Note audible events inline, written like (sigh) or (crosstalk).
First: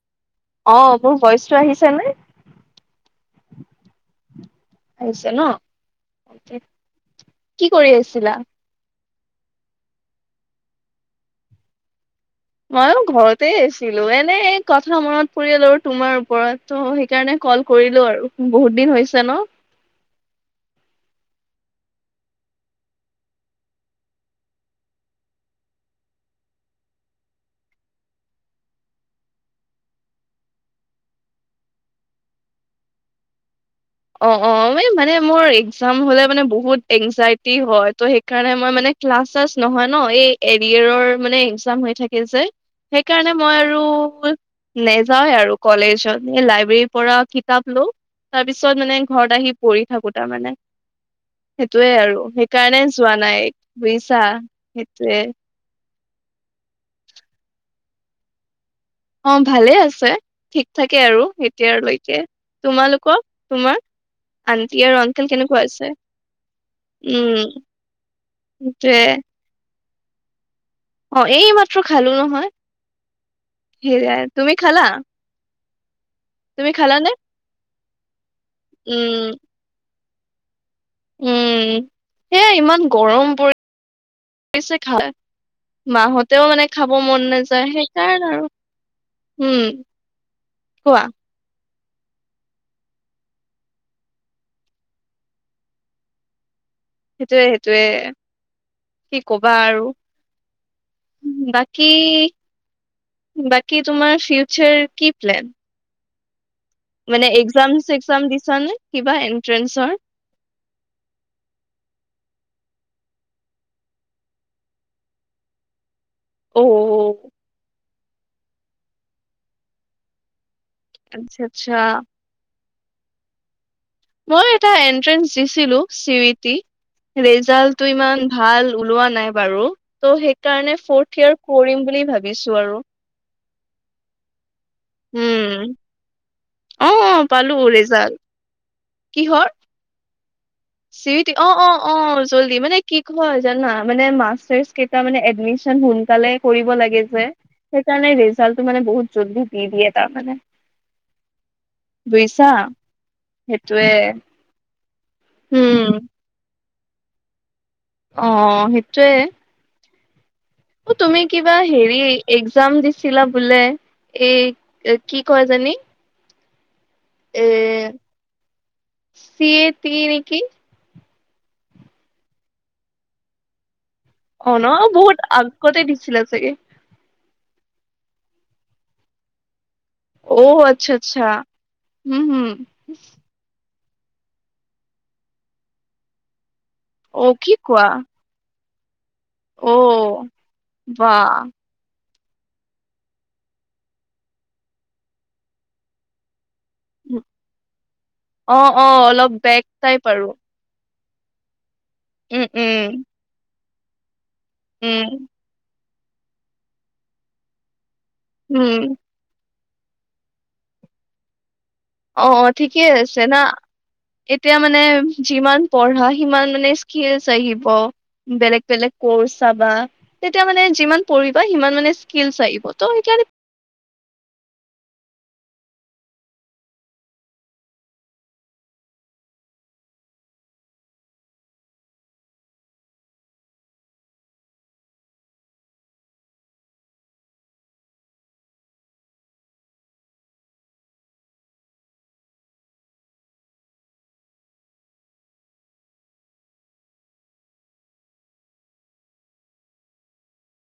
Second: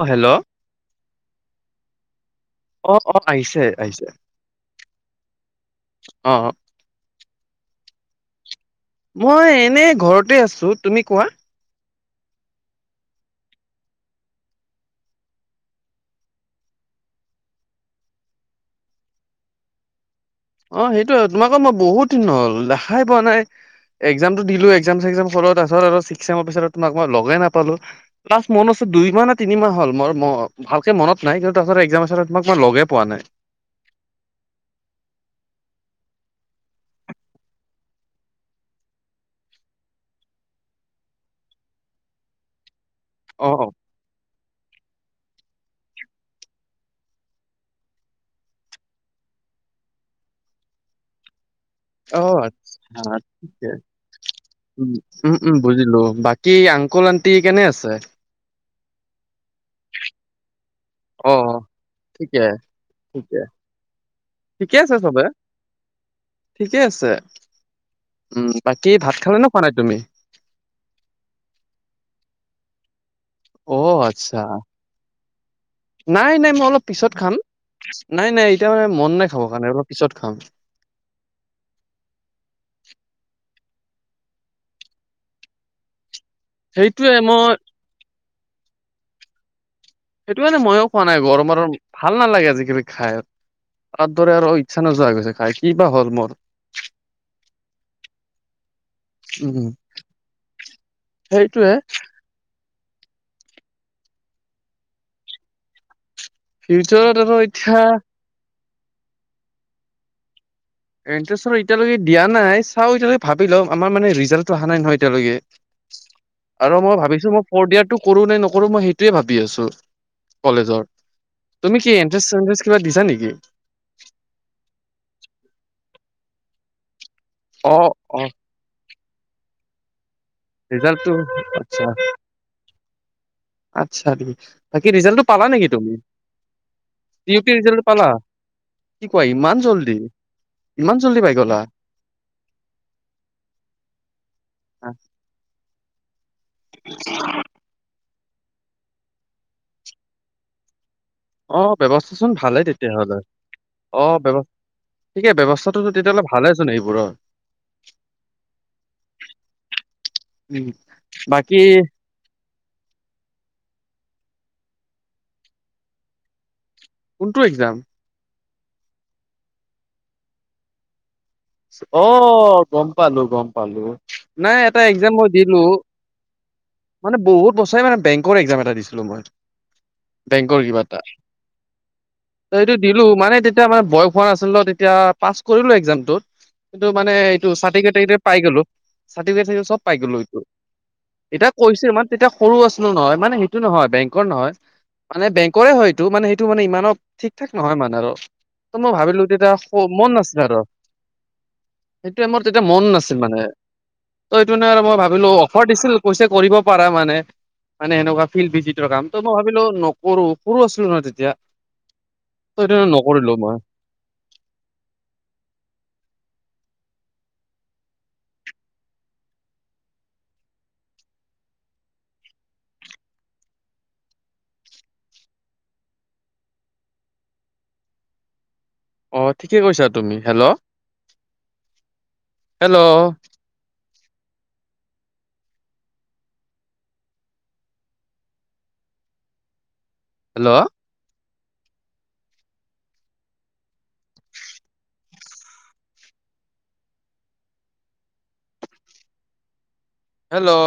অঁ' হেল্ল'। অঁ' মোৰ ভইচটো আহিছে নে? অলপ অলপ আহিছে, আহিছে। আহিছে ন' অ কি কৰি আছিলা? মই এনেই ঘৰতে আছোঁ। তুমি কোৱা? মইও ঘৰতে আছিলো, এনেই এই কথা মনত পৰিল আৰু তোমাৰ ওপৰত। ত' সেইকাৰণে কল কৰিলো আৰু বহুত দিন হৈছে ন'। অঁ' সেইটোৱে, তোমাকো মই বহুত দিন হ'ল দেখাই পোৱা নাই। একজামটো দিলো, একজাম ছেকজাম হলত তাৰপিছত আৰু ছিক্স ছেমৰ পিছত তোমাক মই লগে নাপালোঁ। লাষ্ট মনত আছে দুই মাহ নে তিনি মাহ হ'ল, মই ভালকে মনত নাই, কিন্ত তাৰ পাছত এক্সমৰ পিছত আৰু তোমাক মই লগে পোৱা নাই। অ', অ', এই মানে মোৰ একজাম হ'লে মানে বহুত এনজাইটি হয়। ত' সেই কাৰণে মই মানে, ক্লাছ শ্লাছ নহয় ন', এ এদিয়েৰৰ মানে, একজাম হৈ থাকে যে। সেইকাৰণে অ মই আৰু নেযাওঁয়ে আৰু কলেজত এ লাইব্ৰেৰীৰ পৰা কিতাপ লওঁ। তাৰ পিছত মানে, ঘৰত আহি পঢ়ি থাকো তাৰ মানে। সেইটোৱে অ আৰু, সেইকাৰণে যোৱা আচ্ছা নাই ঠিকে বুজিছা, উম সেইটোৱে। উম উম, বুজিলো বাকী, আংকুল আনটি কেনে আছে? অঁ ভালে আছে। ঠিক থাকে আৰু অ এতিয়ালৈকে। ঠিকে তোমালোকৰ, ঠিকে তোমাৰ? ঠিকে আনটি আছে আৰু চবে অংকাল, কেনেকুৱা আছে? ঠিকে আছে উম। উম, বাকী সেইটোয়ে ভাত খালে না, খোৱা নাই তুমি? অঁ এই মাত্ৰ খালো নহয়, অ', হেৰি আ আচ্ছা তুমি খালা? নাই নাই, মই তুমি অলপ খালানে পিছত খাম। নাই নাই, এতিয়া মানে মন নাই উম খাব কাৰণে, অলপ পিছত খাম। উম, সেইয়া ইমান গৰম পৰিছে খালে মাহতেও মানে খাব সেইটোয়ে মন মই নাযায়, সেইকাৰণ আৰু, হম। সেইটো কাৰানে ময়ো খোৱা নাই। গৰম আৰু, ভাল নালাগে আজিকালি খায়। আগাৰ দৰে আৰু, ইচ্ছা নোযোৱা হৈ গৈছে খায়, কি বা হ'ল। সেইটোৱে সেইটোৱে, কি কবা উম, আৰু। সেইটোয়ে বাকী, বাকী তোমাৰ ফিউচাৰ কি প্লেন? ফিউচাৰত মানে আৰু একজাম এতিয়া চেগজাম দিছা নে কিবা এনট্ৰেন্ঞ্চৰ? এণ্ট্ৰেঞ্চটো এতিয়ালৈকে দিয়া নাই, চাওঁ এতিয়ালকে ভাবি লম, আমাৰ মানে ৰিজাল্টটো অহা নাই নহয় এতিয়ালৈকে। (inaudible) আৰু মই অ' ভাবিছো মই ফৰ্ড ইয়াৰটো কৰো নে নকৰো, মই সেইটোৱেই ভাবি আছো কলেজৰ। আচ্ছা আচ্ছা। তুমি কি এণ্ট্ৰেঞ্চ চেণ্ট্ৰেঞ্চ কিবা দিছা নেকি? মই এটা এন্ট্ৰেঞ্চ দিছিলো চি ইউ ই টি, অ', ৰিজাল্টটো ইমান অ', ভাল উলোৱা নাই বাৰু, ত সেইকাৰণে ৰিজাল্টটো ফৌৰ্থ ইয়াৰ আচ্ছা। কৰিম বুলি ভাবিছো আৰু। আচ্ছা। বাকী ৰিজাল্টটো পালা উম, নেকি তুমি? অ' অ' চি ইউ ই পালো টিৰ ৰিজাল্টটো পালা? ৰিজাল্ট। কি কোৱা, কিহৰ? ইমান জল্দি! ইমান চি জল্দি ইউ ই টি, পাই অঁ গ'লা অঁ অঁ জল্দি মানে কি হ'ল জানা মানে মাষ্টাৰ্ছ কে তা মানে এডমিচন সোনকালে কৰিব লাগে যে। সেইকাৰণে ৰিজাল্টটো মানে বহুত জল্দি দি দিয়ে তাৰ মানে। অঁ ব্যৱস্থা চোন ভালেই তেতিয়া হ'লে, সেইটোৱে অ ব্যৱ ঠিকেই ব্যৱস্থাটো উম, তেতিয়া হলে ভালে চোন এইবোৰৰ। অঁ অঁ অঁ সেইটোৱে। উম অঁ তুমি কিবা বাকী হেৰি একজাম দিছিলা বোলে? এই কি কয় এইজনি কোনটো একজাম? চি এ পি নেকি? অ, গম পালো গম পালো। অ নাই ন এটা একজাম বহুত মই দিলো। আগতে দিছিলা চাগে মানে বহুত বছৰে মানে বেংকৰ একজাম এটা দিছিলো মই। অ বেংকৰ কিবা আচ্ছা এটা, আচ্ছা উম হম এইটো দিলো, মানে তেতিয়া মানে বয়স হোৱা নাছিলে ন, তেতিয়া পাছ কৰিলো একজামটোত। কিন্তু মানে অ এইটো কি কোৱা চাৰ্টিফিকেটো পাই গ'লো চাৰ্টিফিকেট অ চব পাই গলো এইটো, বা এতিয়া কৰিছিলো মান তেতিয়া সৰু আছিলো নহয়, মানে সেইটো নহয় বেংকৰ নহয়। বেংকৰে হয় মানে সেইটো ইমানো ঠিক থাক নহয় মানে আৰু অ অ মই ভাবিলো অলপ তেতিয়া বেক টাইপ মন নাছিল আৰু। সেইটোৱে উম মোৰ তেতিয়া মন উম নাছিল মানে ত সেইটো মানে মই উম ভাবিলো ফৰ দিছিল কৈছে কৰিব পাৰা মানে মানে সেনেকুৱা ফিল্ড উম ভিজিটৰ কাম। ত মই ভাবিলো নকৰো সৰু আছিলো ন তেতিয়া। অ অ ত সেইটো ঠিকে আছে নকৰিলো না। মই এতিয়া মানে যিমান পঢ়া সিমান মানে স্কিলচ আহিব। বেলেগ বেলেগ ক'ৰ্চ চাবা। তেতিয়া মানে যিমান পঢ়িবা সিমান মানে স্কিল আহিব ত সেইকাৰণে। অ ঠিকে কৈছা তুমি। Hello hello! হেল্ল'! হেল্ল'!